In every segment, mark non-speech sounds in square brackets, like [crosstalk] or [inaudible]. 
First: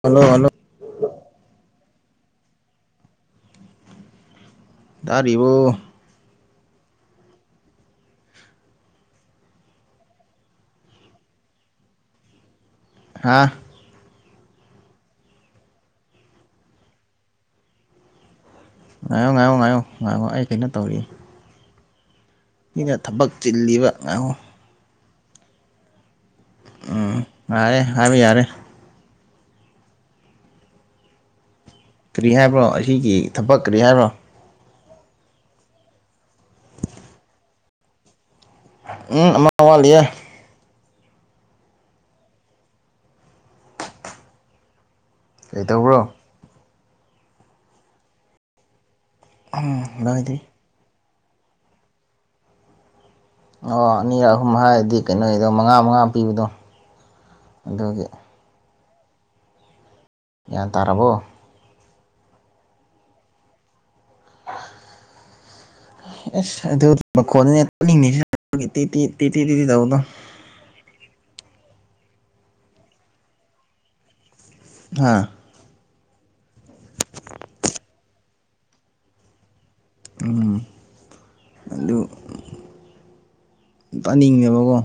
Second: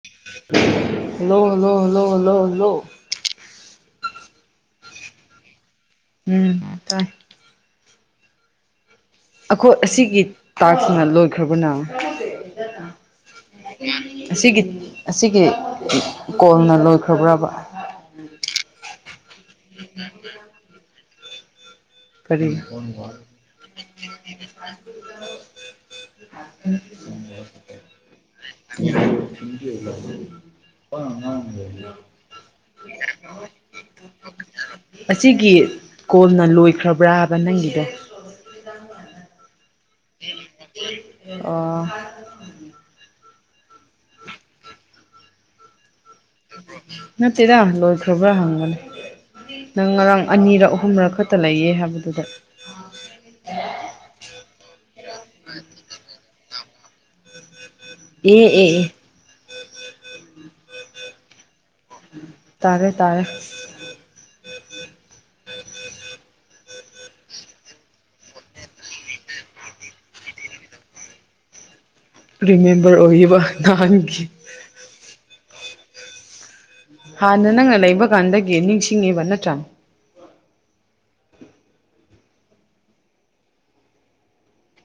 hello hello hello hello hello hello hello ꯇꯥꯔꯤꯕꯣ ꯎꯝ ꯇꯥꯏ ꯑꯩꯈꯣꯏ ꯑꯁꯤꯒꯤ ꯇꯥꯛꯁꯤꯅ ꯂꯣꯏꯈ꯭ꯔꯕꯣ ꯅꯪ ꯍꯥꯥ ꯑꯁꯤꯒꯤ ꯑꯁꯤꯒꯤ ꯀꯣꯜꯅ ꯂꯣꯏꯈ꯭ꯔꯕ꯭ꯔꯕ ꯉꯥꯏꯌꯣ ꯉꯥꯏꯌꯣ ꯉꯥꯏꯌꯣ ꯉꯥꯏꯉꯣ ꯑꯩ ꯀꯩꯅꯣ ꯇꯧꯔꯤ ꯀꯔꯤ ꯁꯤꯅ ꯊꯕꯛ ꯆꯤꯜꯂꯤꯕ ꯉꯥꯏꯈꯣ ꯎꯝ ꯌꯥꯔꯦ ꯍꯥꯏꯕ ꯌꯥꯔꯦ [inaudible] [inaudible] ꯀꯔꯤ ꯍꯥꯏꯕ꯭ꯔꯣ ꯑꯁꯤꯒꯤ ꯊꯕꯛ ꯀꯔꯤ ꯍꯥꯏꯕ꯭ꯔꯣ ꯑꯁꯤꯒꯤ ꯀꯣꯜꯅ ꯂꯣꯏꯈ꯭ꯔꯕ꯭ꯔꯥꯕ ꯅꯪꯒꯤꯗꯣ ꯎꯨꯝ ꯑꯃꯒ ꯋꯥꯠꯂꯤꯌꯦ ꯑꯣ ꯀꯩꯇꯧꯕ꯭ꯔꯣ ꯅꯠꯇꯦꯗ ꯂꯣꯏꯈ꯭ꯔꯕ꯭ꯔꯥ ꯍꯪꯕꯅꯦ ꯎꯝ ꯅꯪ ꯉꯔꯥꯡ ꯅꯣꯏꯗꯤ ꯑꯅꯤꯔꯛ ꯑꯍꯨꯝꯔꯛ ꯈꯛ ꯇ ꯂꯩꯌꯦ ꯍꯥꯏꯕꯗꯨꯗ ꯑꯣ ꯑꯅꯤꯔꯛ ꯑꯍꯨꯝ ꯍꯥꯏꯔꯗꯤ ꯀꯩꯅꯣꯒꯤꯗꯣ ꯃꯉꯥ ꯃꯉꯥ ꯄꯤꯕꯗꯣ ꯑꯗꯨꯒꯤ ꯑꯦ ꯑꯦ ꯑꯦ ꯒ꯭ꯌꯥꯟ ꯇꯥꯔꯕꯣ ꯇꯥꯔꯦ ꯇꯥꯔꯦ [inaudible] [unintelligible] [inaudible] ꯔꯤꯃꯦꯝꯕꯔ ꯑꯣꯏꯕ ꯅꯍꯥꯟꯒꯤ ꯑꯥ ꯍꯥꯟꯅ ꯅꯪꯅ ꯂꯩꯕ ꯀꯥꯟꯗꯒꯤ ꯅꯤꯡꯁꯤꯡꯉꯤꯕ ꯅꯠꯇ꯭ꯔꯥ ꯎꯝ ꯑꯗꯨ ꯇꯥꯅꯤꯡꯉꯦꯕꯀꯣ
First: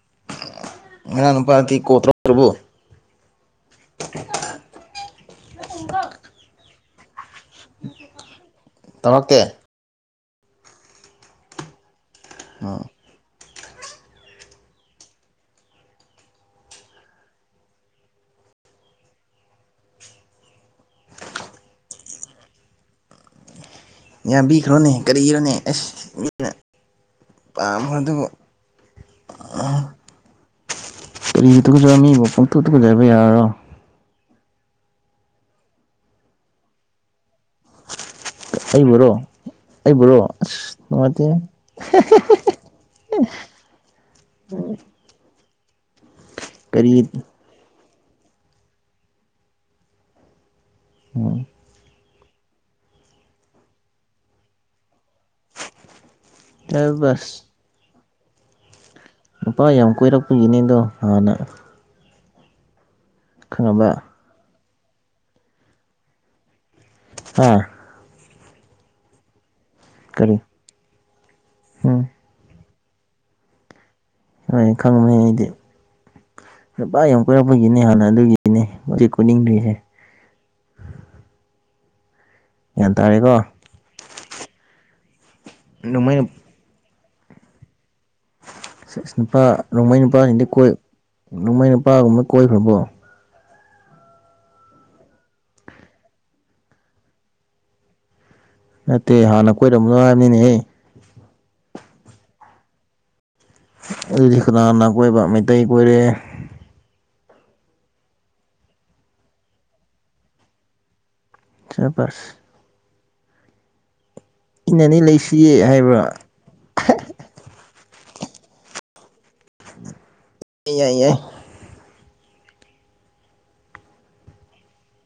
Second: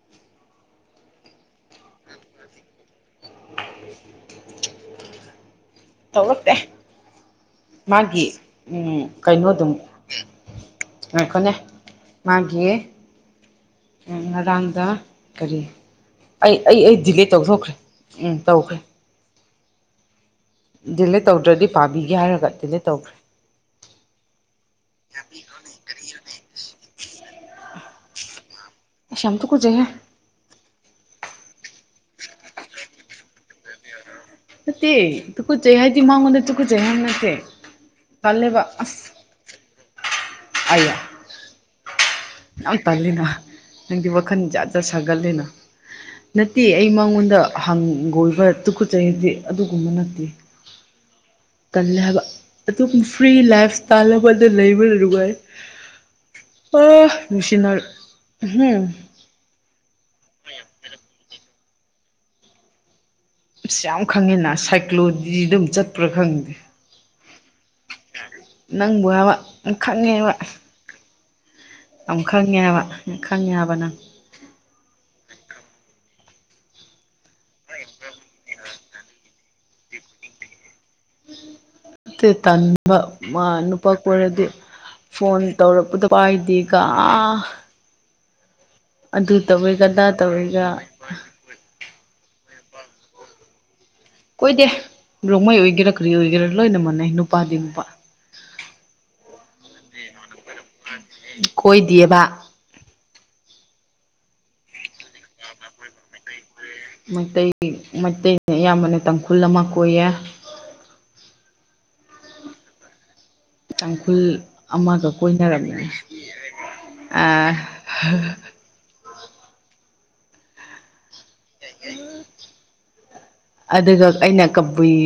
[unintelligible] [inaudible] ꯇꯧꯔꯛꯇꯦ ꯃꯥꯒꯤ ꯎꯝ ꯇꯧꯔꯛꯇꯦ ꯀꯩꯅꯣꯗꯨꯝ ꯉꯥꯏꯈꯣꯅꯦ ꯃꯥꯒꯤ ꯎꯝ ꯉꯔꯥꯡꯗ ꯀꯔꯤ ꯑꯩ ꯑꯩ ꯑꯩ ꯗꯤꯂꯤꯠ ꯇꯧꯊꯣꯛꯈ꯭ꯔꯦ ꯎꯝ ꯇꯧꯈ꯭ꯔꯦ ꯗꯤꯂꯦ ꯇꯧꯗ꯭ꯔꯗꯤ ꯄꯥꯕꯤꯒꯦ ꯍꯥꯏꯔꯒ ꯗꯤꯂꯦ ꯇꯧꯈ꯭ꯔꯦ ꯌꯥꯕꯤꯈ꯭ꯔꯣꯅꯦ ꯀꯔꯤꯒꯤꯔꯣꯅꯦ ꯑꯁ ꯃꯤꯅ ꯄꯥꯝꯈ꯭ꯔꯗꯨꯕꯨ ꯏꯁ ꯌꯥꯝ ꯇꯨꯀꯆꯩꯍꯦ ꯀꯔꯤꯒꯤ ꯇꯨꯀꯠꯆꯕ ꯃꯤꯕꯨ ꯄꯪꯇꯨ ꯇꯨꯀꯠꯆꯕ ꯌꯥꯕ꯭ꯔꯣ ꯅꯠꯇꯦ ꯇꯨꯀꯠꯆꯩ ꯍꯥꯏꯗꯤ ꯃꯥꯉꯣꯟꯗ ꯇꯨꯀꯠꯆꯩ ꯍꯥꯏꯕ ꯅꯠꯇꯦ ꯇꯜꯂꯦꯕ ꯑꯩꯕꯨꯔꯣ ꯑꯩꯕꯨꯔꯣ ꯑꯁ ꯑꯩꯌꯥ ꯅꯨꯡꯉꯥꯏꯇꯦꯍꯦ ꯌꯥꯝ ꯇꯜꯂꯤꯅ ꯅꯪꯗꯤ ꯋꯥꯈꯜ ꯖꯥꯠ ꯖꯥꯠ ꯁꯥꯒꯠꯂꯤꯅ ꯅꯠꯇꯦ ꯑꯩ ꯀꯔꯤ ꯃꯉꯣꯟꯗ ꯍꯪꯒꯣꯏꯕ ꯇꯨꯈꯠꯆꯩꯗꯤ ꯑꯗꯨꯒꯨꯝꯕ ꯅꯠꯇꯦ ꯇꯜꯂꯦ ꯍꯥꯏꯕ ꯑꯗꯨꯝ ꯐ꯭ꯔꯤ ꯂꯥꯏꯐ ꯏꯁꯇꯥꯏꯜ ꯑꯃꯗ ꯂꯩꯕ ꯅꯨꯡꯉꯥꯏ ꯕꯁ ꯅꯨꯡꯁꯤꯅꯔ ꯎꯍꯨꯝ ꯅꯨꯄꯥ ꯌꯥꯝ ꯀꯣꯏꯔꯛꯄꯒꯤꯅꯦꯗꯣ ꯍꯥꯟꯅ ꯈꯪꯉꯕ ꯌꯥꯝ ꯈꯪꯉꯦꯅ ꯁꯥꯏꯀꯂꯣꯖꯤꯗꯨꯝ ꯆꯠꯄ꯭ꯔꯥ ꯈꯪꯗꯦ ꯑꯥ ꯅꯪꯕꯨ ꯍꯥꯏꯕ ꯈꯪꯉꯦ ꯍꯥꯏꯕ ꯀꯔꯤ ꯎꯝ ꯌꯥꯝ ꯈꯪꯉꯦ ꯍꯥꯏꯕ ꯈꯪꯉꯦ ꯍꯥꯏꯕ ꯅꯪ ꯍꯣꯏ ꯈꯪꯕꯅꯤ ꯑꯩꯗꯤ ꯅꯨꯄꯥ ꯌꯥꯝ ꯀꯣꯏꯔꯛꯄꯒꯤꯅꯤ ꯍꯥꯟꯅ ꯑꯗꯨꯒꯤꯅꯤ ꯍꯧꯖꯤꯛ ꯀꯣꯏꯅꯤꯡꯗ꯭ꯔꯤꯁꯦ ꯑꯗꯨ ꯒ꯭ꯌꯥꯟ ꯇꯟꯕ ꯇꯥꯔꯦꯀꯣ ꯅꯨꯄꯥ ꯑꯣꯏꯔꯗꯤ ꯐꯣꯟ ꯇꯧꯔꯛꯄꯗ ꯅꯣꯡꯃꯩ ꯄꯥꯏꯗꯦꯒ ꯑꯥ ꯅꯨꯄꯥ ꯔꯣꯡꯃꯩ ꯅꯨꯄꯥꯁꯤꯡꯗꯤ ꯇꯧꯋꯦꯒ ꯀꯣꯏ ꯔꯣꯡꯃꯩ ꯅꯨꯄꯥꯒꯨꯝꯕ ꯀꯣꯏ ꯈ꯭ꯔꯕꯣ ꯀꯣꯏꯗꯦ ꯔꯣꯡꯃꯩ ꯑꯣꯏꯒꯦꯔ ꯀꯔꯤ ꯑꯣꯏꯒꯦꯔ ꯂꯣꯏꯅ ꯃꯥꯟꯅꯩ ꯅꯨꯄꯥꯗꯤ ꯅꯨꯄꯥ ꯅꯠꯇꯦ ꯍꯥꯟꯅ ꯀꯣꯏꯔꯝꯕꯔ ꯍꯥꯏꯕ꯭ꯔꯅꯤꯅꯦꯍ ꯀꯣꯏ ꯗꯤꯌꯦꯕ ꯑꯗꯨꯗꯤ ꯀꯥꯅꯥ ꯀꯥꯅ ꯀꯣꯏꯕ ꯃꯩꯇꯩ ꯀꯣꯏꯔꯦ ꯃꯩꯇꯩ ꯃꯩꯇꯩꯅ ꯑꯌꯥꯝꯕꯅ ꯇꯥꯡꯈꯨꯜ ꯑꯃ ꯀꯣꯏꯌꯦ ꯁꯕꯥꯁ ꯇꯥꯡꯈꯨꯜ ꯏꯟꯅꯅꯤ ꯑꯃꯒ ꯂꯩꯁꯤꯌꯦ ꯀꯣꯏꯅꯔꯝꯃꯦ ꯍꯥꯏꯕ꯭ꯔꯥ ꯑ ꯍ ꯌꯥꯏ ꯌꯥꯏ ꯑꯗꯨꯒ ꯑꯩꯅ ꯀꯕꯨꯏ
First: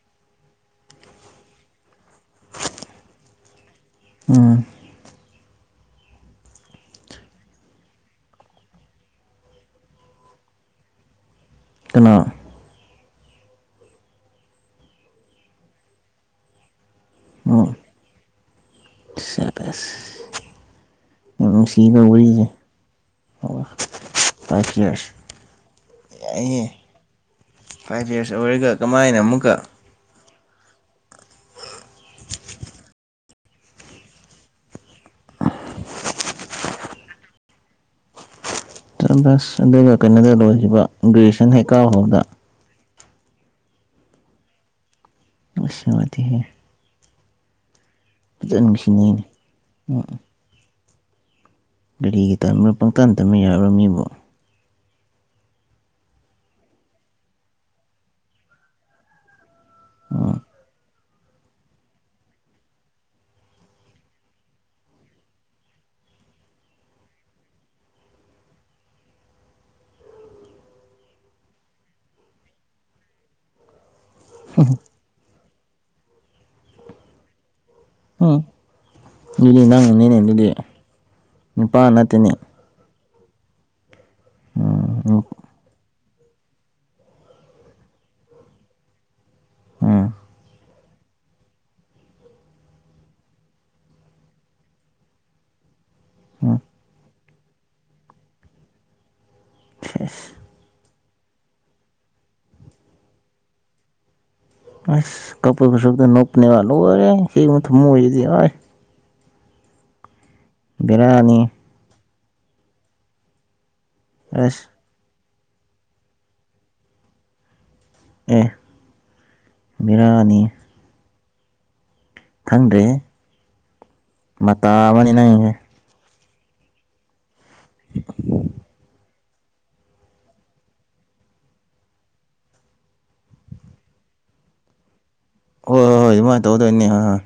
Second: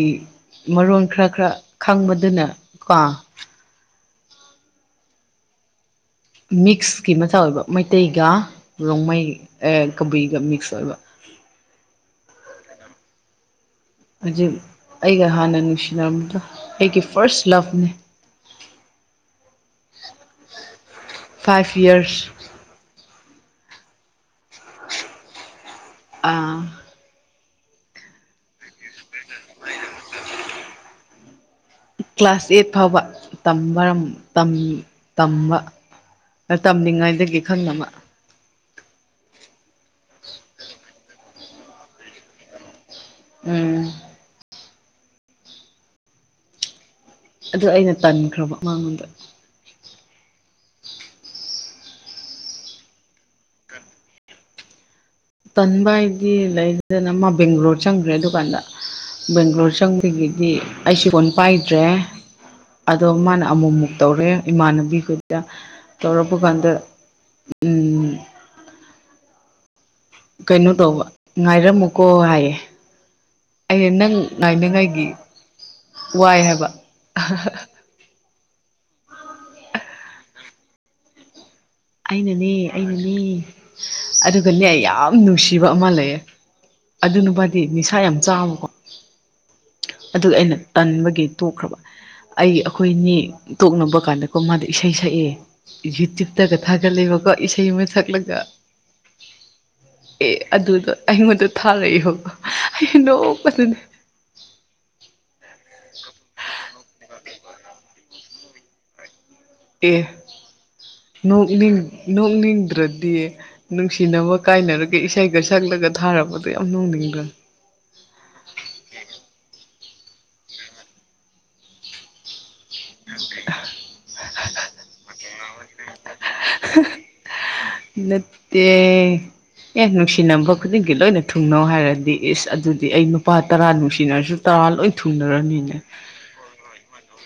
ꯃꯔꯣꯟ ꯈꯔ ꯈꯔ ꯈꯪꯕꯗꯨꯅ ꯀꯣ ꯎꯝ ꯃꯤꯛꯁꯀꯤ ꯃꯆꯥ ꯑꯣꯏꯕ ꯃꯩꯇꯩꯒ ꯔꯣꯡꯃꯩ ꯑꯦ ꯀꯕꯨꯏꯒ ꯃꯤꯛꯁ ꯑꯣꯏꯕ ꯀꯅꯥ ꯍꯧꯖꯤꯛ ꯑꯩꯒ ꯍꯥꯟꯅ ꯅꯨꯡꯁꯤꯅꯔꯕꯗ ꯑꯩꯒꯤ ꯐꯥꯔꯁ ꯎꯝ ꯂꯚꯅꯤ ꯁꯕꯥꯁ ꯐꯥꯏꯚ ꯅꯨꯡꯁꯤꯕ ꯌꯔꯁ ꯋꯥꯔꯤꯅꯤ ꯑꯣꯐꯥꯔꯁ ꯂꯥꯞꯐ ꯌꯥꯏꯍꯦ ꯐꯥꯏꯚ ꯌꯔꯁ ꯑꯣꯏꯔꯒ ꯀꯃꯥꯏꯅ ꯑꯃꯨꯛꯀ ꯀ꯭ꯂꯥꯁ ꯑꯦꯠ ꯐꯥꯎꯕ ꯇꯝꯕ ꯇꯝꯅꯤꯡꯉꯥꯏꯗꯒꯤ ꯈꯪꯅꯕ ꯁꯕꯥꯁ ꯑꯗꯨꯒ ꯀꯩꯅꯣꯗ ꯂꯣꯏꯈꯤꯕ ꯒ꯭ꯔꯦꯖꯨꯌꯦꯁꯟ ꯍꯦꯛ ꯀꯥꯕ ꯍꯧꯕꯗ ꯎꯝ ꯑꯁ ꯅꯨꯡꯉꯥꯏꯇꯦꯍꯦ ꯑꯗꯨ ꯑꯩꯅ ꯇꯟꯈ꯭ꯔꯕ ꯃꯉꯣꯟꯗ ꯑꯣ ꯀꯔꯤꯒꯤ ꯇꯟꯕ ꯄꯪꯇꯥꯟ ꯇꯟꯕꯅ ꯌꯕ꯭ꯔꯣ ꯃꯤꯕꯨ ꯇꯟꯕ ꯍꯥꯏꯗꯤ ꯂꯩꯗꯅ ꯃꯥ ꯕꯦꯡꯒꯂꯣꯔ ꯆꯪꯈ꯭ꯔꯦ ꯑꯗꯨꯗꯨꯀꯥꯟꯗ ꯕꯦꯡꯒ꯭ꯂꯣꯔ ꯎꯝ ꯆꯪꯕꯒꯤꯗꯤ ꯑꯩꯁꯨ ꯐꯣꯟ ꯄꯥꯏꯗ꯭ꯔꯦ ꯑꯗꯣ ꯃꯥꯅ ꯑꯃꯨꯛꯃꯨꯛ ꯇꯧꯔꯦ ꯏꯃꯥꯟꯅꯕꯤ ꯈꯣꯏꯗ ꯇꯧꯔꯛꯄ ꯀꯥꯟꯗ ꯎꯝ ꯀꯩꯅꯣ ꯇꯧꯕ ꯉꯥꯏꯔꯝꯃꯨꯀꯣ ꯍꯥꯏꯌꯦ ꯑꯩꯅ ꯅꯪ ꯉꯥꯏꯅꯤꯡꯉꯥꯏꯒꯤ ꯋꯥꯏ ꯍꯥꯏꯕ ꯎꯝ ꯑꯗꯨꯗꯤ ꯅꯪꯅꯅꯤꯅꯦ ꯑꯗꯨꯗꯤ ꯅꯤꯄꯥꯅ ꯅꯠꯇꯦꯅꯦ ꯃꯤ ꯑꯗꯨꯒꯅꯦ ꯑꯩ ꯎꯝ ꯌꯥꯝ ꯎꯝ ꯅꯨꯡꯁꯤꯕ ꯑꯃ ꯂꯩꯌꯦ ꯑꯗꯨ ꯅꯨꯄꯥꯗꯤ ꯅꯤꯁꯥ ꯌꯥꯝ ꯆꯥꯕꯀꯣ ꯎꯝ ꯑꯗꯨꯒ ꯑꯩꯅ ꯇꯟꯕꯒꯤ ꯇꯣꯛꯈ꯭ꯔꯕ ꯑꯩ ꯑꯩꯈꯣꯏꯅꯤ ꯇꯣꯛꯅꯕ ꯀꯥꯟꯗꯀꯣ ꯃꯥꯗ ꯏꯁꯩ ꯁꯛꯑꯦ ꯌꯨꯇ꯭ꯌꯨꯕꯇꯒ ꯎꯝ ꯊꯥꯒꯠꯂꯦꯕꯀꯣ ꯏꯁꯩ ꯑꯃ ꯁꯛꯂꯒ ꯁꯦꯁ ꯑꯦ ꯑꯗꯨꯗꯣ ꯑꯩꯉꯣꯟꯗ ꯊꯥꯔꯛꯑꯦꯕ ꯑꯩꯅ ꯅꯣꯛꯄꯗ ꯑꯁ ꯀꯞꯄꯒꯤ ꯁꯔꯨꯛ ꯅꯣꯛꯄꯅꯦꯕ ꯂꯣꯏꯔꯦ ꯅꯨꯄꯤ ꯅꯣꯏ ꯊꯃꯣꯏꯁꯤꯗꯤ ꯑꯥꯏ ꯑꯦ ꯕꯦꯔꯥꯅꯤ ꯅꯣꯛꯅꯤꯡ ꯅꯣꯛꯅꯤꯡꯗ꯭ꯔꯗꯤꯌꯦ ꯅꯨꯡꯁꯤꯅꯕ ꯑꯁ ꯀꯥꯏꯅꯔꯒ ꯏꯁꯩꯒ ꯁꯛꯂꯒ ꯊꯥꯔꯛꯄꯗꯣ ꯌꯥꯝ ꯅꯣꯛꯅꯤꯡꯕ ꯑꯦ ꯕꯦꯔꯥꯅꯤ ꯈꯪꯗ꯭ꯔꯦꯍꯦ ꯃꯇꯥꯃꯅꯤ ꯅꯪꯁꯦ ꯅꯠꯇꯦ ꯑꯦ ꯅꯨꯡꯁꯤꯅꯕ ꯈꯨꯗꯤꯡꯒꯤ ꯂꯣꯏꯅ ꯊꯨꯡꯅꯧ ꯍꯥꯏꯔꯗꯤ ꯏꯁ ꯑꯗꯨꯗꯤ ꯑꯩ ꯅꯨꯄꯥ ꯇꯔꯥ ꯅꯨꯡꯁꯤꯅꯔꯁꯨ ꯇꯔꯥ ꯂꯣꯏ ꯊꯨꯡꯅꯔꯅꯤꯅꯦ ꯍꯣꯏ ꯍꯣꯏ ꯍꯣꯏ ꯑꯗꯨꯃꯥꯏꯅ ꯇꯧꯗꯣꯏꯅꯤ ꯍꯣꯏ ꯍꯣꯏ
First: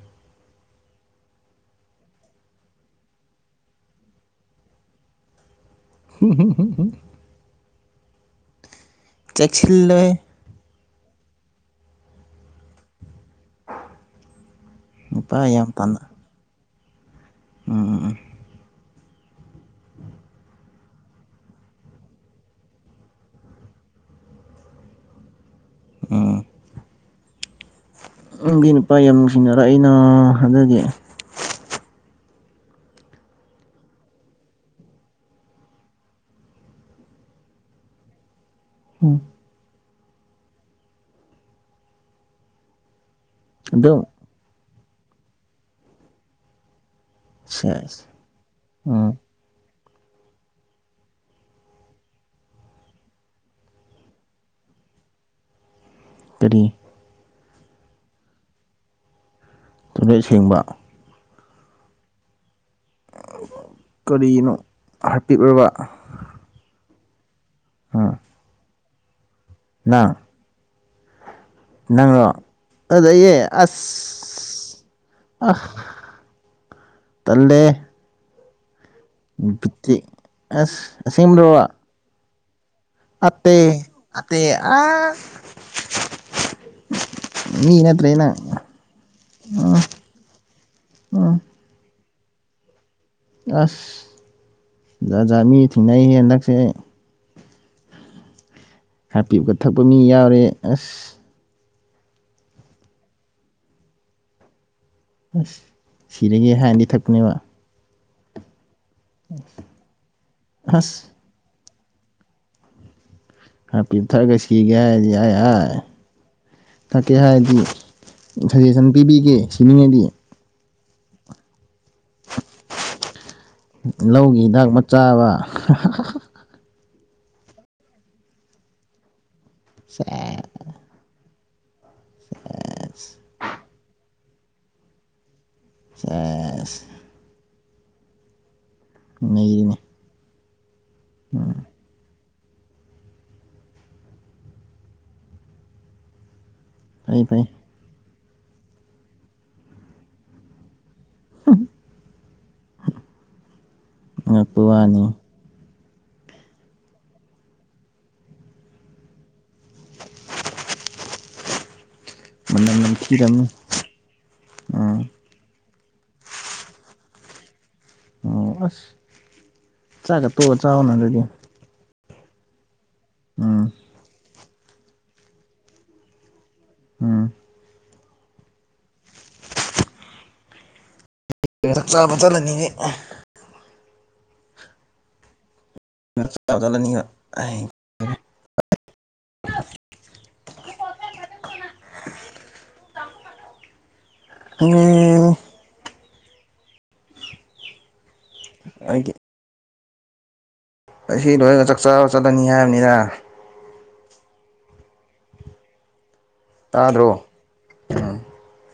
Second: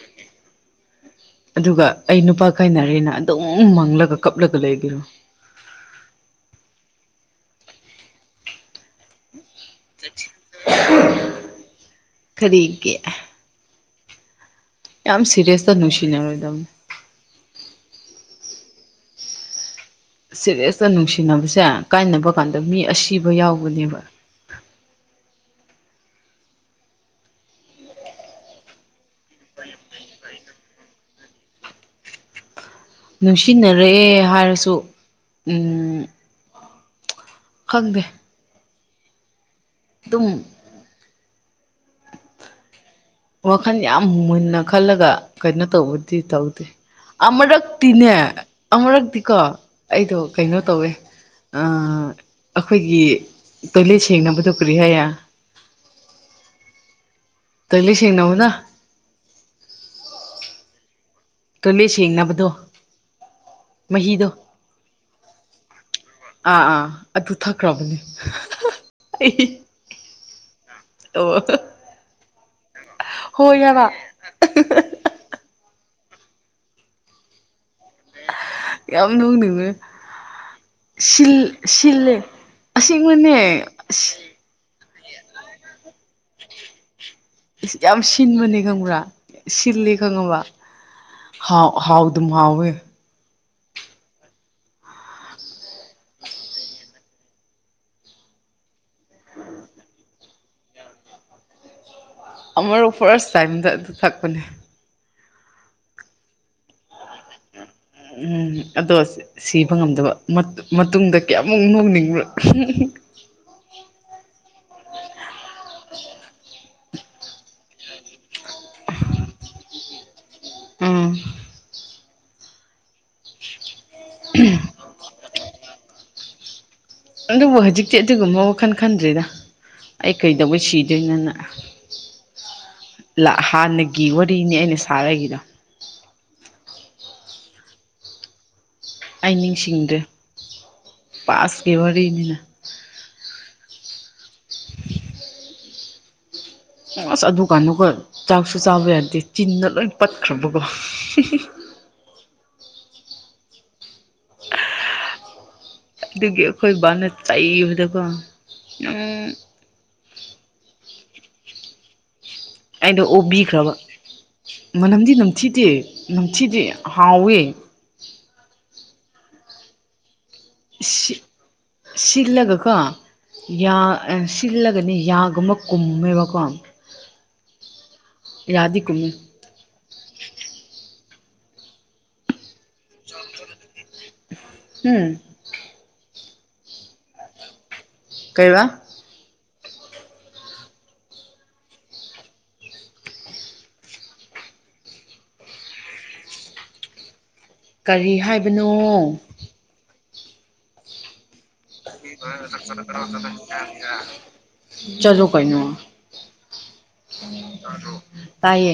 ꯑꯗꯨꯒ ꯑꯩ ꯅꯨꯄꯥ ꯀꯥꯏꯅꯔꯦꯅ ꯑꯗꯨꯝ ꯃꯪꯂꯒ ꯀꯞꯂꯒ ꯂꯩꯒꯔꯣ [unintelligible] ꯆꯦꯛꯁꯤꯜꯂꯣꯍꯦ ꯀꯔꯤꯒꯤ ꯌꯥꯝ ꯅꯨꯄꯥ ꯁꯦꯔꯤꯁ ꯇ ꯅꯨꯡꯁꯤꯅꯔꯣꯏꯗꯕꯅꯤ ꯎꯝ ꯎꯝ ꯎꯝ ꯁꯦꯔꯦꯁꯇ ꯅꯨꯡꯁꯤꯅꯕꯁꯦ ꯀꯥꯏꯅꯕ ꯀꯥꯟꯗ ꯃꯤ ꯑꯁꯤꯕ ꯌꯥꯎꯕꯅꯦꯕ [inaudible] ꯎꯪ ꯪꯒꯤ ꯅꯨꯄꯥ ꯌꯥꯝ ꯅꯨꯡꯁꯤꯅꯔꯛꯏꯅ ꯑꯗꯨꯒꯤ ꯅꯨꯡꯁꯤꯟꯅꯔꯛꯑꯦ ꯍꯥꯏꯔꯁꯨ ꯎꯝ ꯈꯪꯗꯦ ꯎꯝ ꯇꯨꯝ ꯋꯥꯈꯜ ꯑꯗꯨꯝ ꯌꯥꯝ ꯃꯨꯟꯅ ꯈꯜꯂꯒ ꯀꯩꯅꯣ ꯇꯧꯕꯗꯤ ꯇꯧꯗꯦ ꯁꯦꯁ ꯑꯃꯨꯔꯛꯇꯤꯅꯦ ꯎꯝ ꯑꯃꯨꯔꯛꯇꯤꯀꯣ ꯑꯩꯗꯣ ꯀꯩꯅꯣ ꯇꯧꯋꯦ ꯑꯥ ꯑꯈꯣꯏꯒꯤ ꯇꯣꯏꯂꯦꯠ ꯁꯦꯡꯅꯕꯗꯣ ꯀꯔꯤ ꯍꯥꯏ ꯀꯔꯤ ꯇꯣꯏꯂꯦꯠ ꯁꯦꯡꯅꯕꯅ ꯇꯣꯏꯂꯦꯠ ꯁꯦꯡꯕ ꯇꯣꯏꯂꯦꯠ ꯁꯦꯡꯅꯕꯗꯣ ꯃꯍꯤꯗꯣ ꯀꯔꯤꯅꯣ ꯍꯥꯔꯄꯤꯛꯔꯕ ꯑꯥ ꯑꯥ ꯑꯗꯨ ꯊꯛꯈ꯭ꯔꯕꯅꯤ ꯎꯝ ꯑꯩ ꯅꯪ ꯑꯣ ꯅꯪꯔꯣ ꯐꯖꯩꯌꯦ ꯍꯣꯏ ꯍꯥꯏꯕ ꯑꯁ ꯇꯜꯂꯦꯍꯦ ꯌꯥꯝ ꯅꯣꯛꯅꯤꯡꯉꯦ ꯕꯨꯇꯤꯛ ꯑꯁ ꯁꯤꯜ ꯑꯁꯦꯡꯕ꯭ꯔꯣ ꯁꯤꯜꯂꯦ ꯑꯁꯦꯡꯕꯅꯦ ꯑꯠꯇꯦ ꯑꯁ ꯑꯠꯇꯦ ꯑꯁ ꯌꯥꯝ ꯁꯤꯟꯕꯅꯦ ꯈꯪꯕ꯭ꯔꯥ ꯁꯤꯜꯂꯤ ꯈꯪꯉꯕꯥ ꯎꯝ ꯍꯥꯎ ꯑꯗꯨꯝ ꯍꯥꯎꯋꯦ ꯑꯁ ꯖꯥꯖꯥꯠ ꯃꯤ ꯊꯦꯡꯅꯩꯍꯦ ꯍꯟꯗꯛꯁꯦ ꯍꯥꯄꯤꯞꯀ ꯊꯛꯄ ꯃꯤ ꯌꯥꯎꯔꯦ ꯑꯁ ꯑꯃꯔꯛ ꯐꯥꯔꯁ ꯇꯥꯏꯝꯗ ꯑꯗꯨ ꯊꯛꯄꯅꯦ ꯑꯁ ꯁꯤꯔꯒꯦ ꯍꯥꯏꯅꯗꯤ ꯊꯛꯄꯅꯦꯕ ꯎ ꯎꯝ ꯑꯗꯣ ꯁꯤꯕ ꯉꯝꯗꯕ ꯑꯁ ꯃꯇꯨꯡꯗ ꯀꯌꯥꯝ [unintelligible] ꯅꯣꯛꯅꯤꯡꯕ꯭ꯔ ꯍꯔꯄꯤꯛ ꯊꯛꯑꯒ ꯁꯤꯒꯦ ꯍꯥꯏꯔꯗꯤ ꯌꯥꯢ ꯌꯥꯏ ꯊꯛꯀꯦ ꯍꯥꯏꯔꯗꯤ ꯁꯖꯦꯁꯟ ꯄꯤꯕꯤꯒꯦ ꯁꯤꯅꯤꯡꯉꯗꯤ ꯎꯝ ꯂꯧꯒꯤ ꯍꯤꯗꯥꯛ ꯃꯆꯥꯥꯕ ꯑꯗꯨꯕꯨ ꯍꯧꯖꯤꯛꯇꯤ ꯑꯗꯨꯒꯨꯝꯕ ꯋꯥꯈꯜ ꯈꯟꯗ꯭ꯔꯦꯗ ꯑꯩ ꯁꯦꯁ ꯀꯩꯗꯧꯕꯩ ꯁꯤꯗꯣꯏꯅꯣꯅ ꯍꯥꯟꯅꯒꯤ ꯋꯥꯔꯤꯅꯤ ꯑꯩꯅ ꯁꯥꯔꯛꯏꯗꯣ ꯁꯦꯁ ꯑꯩ ꯅꯩꯔꯦꯅꯦ ꯅꯤꯡꯁꯤꯡꯗ꯭ꯔꯦ ꯄꯥꯁꯀꯤ ꯋꯥꯔꯤꯅꯤꯅ ꯐꯩ ꯑꯁ ꯑꯗꯨ ꯐꯩ ꯀꯥꯟꯗꯀꯣ ꯆꯥꯛꯁꯨ ꯆꯥꯕ ꯌꯥꯗꯦ ꯆꯤꯟꯗ ꯂꯣꯏ ꯄꯠꯈ꯭ꯔꯕꯒꯣ [unintelligible] ꯑꯉꯛꯄ ꯋꯥꯅꯤ ꯑꯗꯨꯒꯤ ꯑꯈꯣꯏ ꯕꯥꯅ ꯆꯩꯕꯗꯀꯣ ꯅꯪ ꯃꯅꯝ ꯑꯩꯗꯣ ꯅꯝꯊꯤꯔꯝꯅꯤ ꯑꯣꯕꯤꯈ꯭ꯔꯕ ꯎꯝ ꯃꯅꯝꯗꯤ ꯅꯝꯊꯤꯗꯦ ꯅꯝꯊꯤꯗꯦ ꯍꯥꯎꯋꯦ ꯑꯣ ꯑꯁ ꯆꯥꯛꯒ ꯇꯣꯛꯑ ꯆꯧꯅ ꯑꯗꯨꯗꯤ ꯁꯤꯜꯂꯒ ꯀꯣ ꯎꯝ ꯌꯥ ꯁꯤꯜꯂꯒꯅꯤ ꯌꯥꯒꯨꯝꯕ ꯀꯨꯝꯃꯦꯕꯀꯣ ꯎꯝ ꯌꯥꯗꯤ ꯀꯨꯝꯃꯦ ꯆꯛ ꯆꯥꯕ ꯆꯠꯂꯅꯤꯅꯦ ꯍꯝ ꯆꯥꯛ ꯆꯕ ꯆꯠꯂꯅꯤꯕ [unintelligible] ꯀꯩꯕ ꯎꯝ ꯀꯔꯤ ꯍꯥꯏꯕꯅꯣ ꯑꯁꯤ ꯂꯣꯏꯒ ꯆꯥꯛꯆꯥꯥꯕ ꯆꯠꯂꯅꯤ ꯍꯥꯏꯕꯅꯤꯗ ꯆꯠꯂꯣ ꯀꯩꯅꯣ ꯇꯥꯗ꯭ꯔꯣ ꯇꯥꯗ꯭ꯔꯣ ꯇꯥꯏꯌꯦ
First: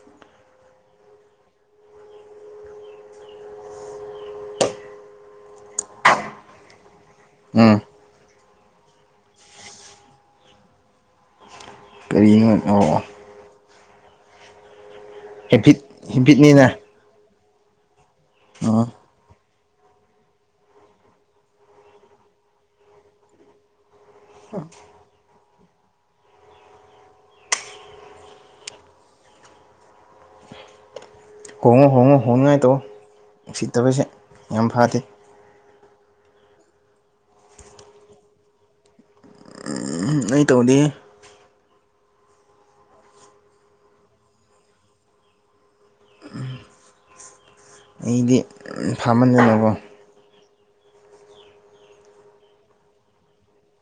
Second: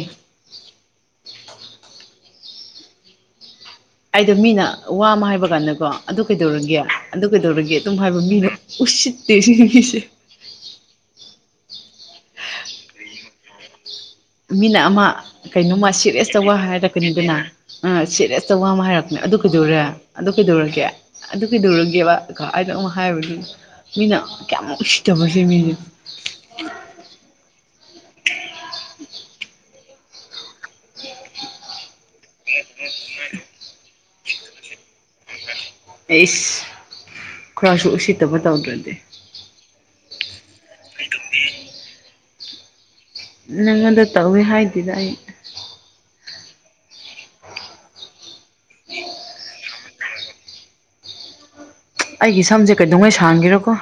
ꯑꯩꯗꯣ ꯃꯤꯅ ꯋꯥ ꯑꯃ ꯍꯥꯏꯕ ꯀꯥꯟꯗꯀꯣ ꯑꯗꯨ ꯀꯩꯗꯧꯔꯒꯦ ꯑꯗꯨ ꯀꯩꯗꯧꯔꯒꯦ ꯎꯝ ꯑꯗꯨꯝ ꯍꯥꯏꯕ ꯃꯤꯅ ꯎꯁꯤꯠꯇꯦ ꯁꯤ ꯅꯨꯄꯤꯁꯦ ꯀꯔꯤꯅꯣ ꯑꯣꯑꯣ ꯃꯤꯅ ꯑꯃ ꯍꯦꯕꯤꯠ ꯀꯩꯅꯣꯝꯃ ꯁꯤꯔꯤꯁꯇ ꯋꯥ ꯍꯦꯕꯤꯠꯅꯤꯅ ꯍꯥꯏꯔꯛ ꯀꯅꯤꯗꯅ ꯑꯥ ꯁꯤꯔꯦꯁꯇ ꯋꯥ ꯑꯃ ꯎꯝ ꯍꯥꯏꯔꯛꯄꯅꯦ ꯑꯗꯨ ꯀꯩꯗꯧꯔꯦ ꯑꯗꯣ ꯀꯩꯗꯧꯔꯒꯦ ꯑꯗꯨ ꯀꯩꯗꯧꯔꯒꯦꯕ ꯑꯩꯅ ꯑꯃꯨꯛ ꯍꯥꯏꯕꯗꯨ ꯃꯤꯅ ꯀꯌꯥꯃꯨꯛ ꯎꯁꯤꯠꯇꯕ ꯁꯤ ꯃꯤꯁꯦ [inaudible] ꯍꯣꯡꯉꯣ ꯍꯣꯡꯉꯣ ꯍꯣꯡꯅꯉꯥꯏ ꯇꯧꯋꯣ ꯅꯨꯁꯤꯠꯇꯕꯁꯦ ꯌꯥꯝ ꯐꯗꯦ ꯑꯩꯁ ꯈꯔꯁꯨ ꯎꯁꯤꯠꯇꯕ ꯇꯧꯗ꯭ꯔꯗꯤ ꯎꯝ ꯑꯩ ꯇꯧꯗꯦ ꯍꯦ ꯅꯪꯉꯣꯟꯗ ꯇꯧꯋꯦ ꯍꯥꯏꯗꯦꯗ ꯑꯩ ꯑꯩꯗꯤ ꯐꯝꯃꯟꯗꯅꯀꯣ ꯑꯩꯒꯤ ꯁꯝꯁꯦ ꯀꯩꯗꯧꯉꯩ ꯁꯥꯡꯒꯦꯔꯀꯣ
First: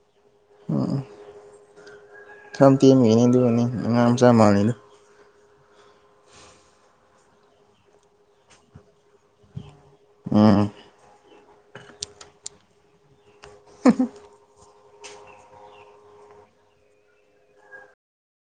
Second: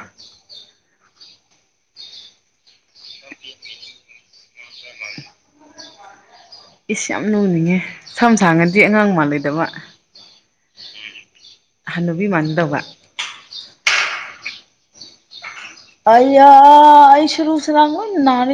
ꯁꯝ ꯇꯦꯟꯕꯒꯤꯅꯤ ꯑꯗꯨꯒꯤꯅꯦ ꯑꯉꯥꯡ ꯃꯆꯥ ꯃꯟꯅꯤꯗꯣ ꯏꯁ ꯌꯥꯝ ꯅꯣꯛꯅꯤꯡꯉꯦ ꯁꯝ ꯁꯥꯡꯉꯗꯤ ꯑꯉꯥꯡ ꯃꯥꯥꯟꯂꯣꯏꯗꯕ ꯎꯝ ꯍꯅꯨꯕꯤ ꯃꯟꯗꯧꯕ [inaudible] ꯑꯩꯌꯥ ꯑꯩ ꯁꯨꯔꯨ ꯁꯔꯥꯡ ꯂꯣꯏꯅ ꯅꯔꯦ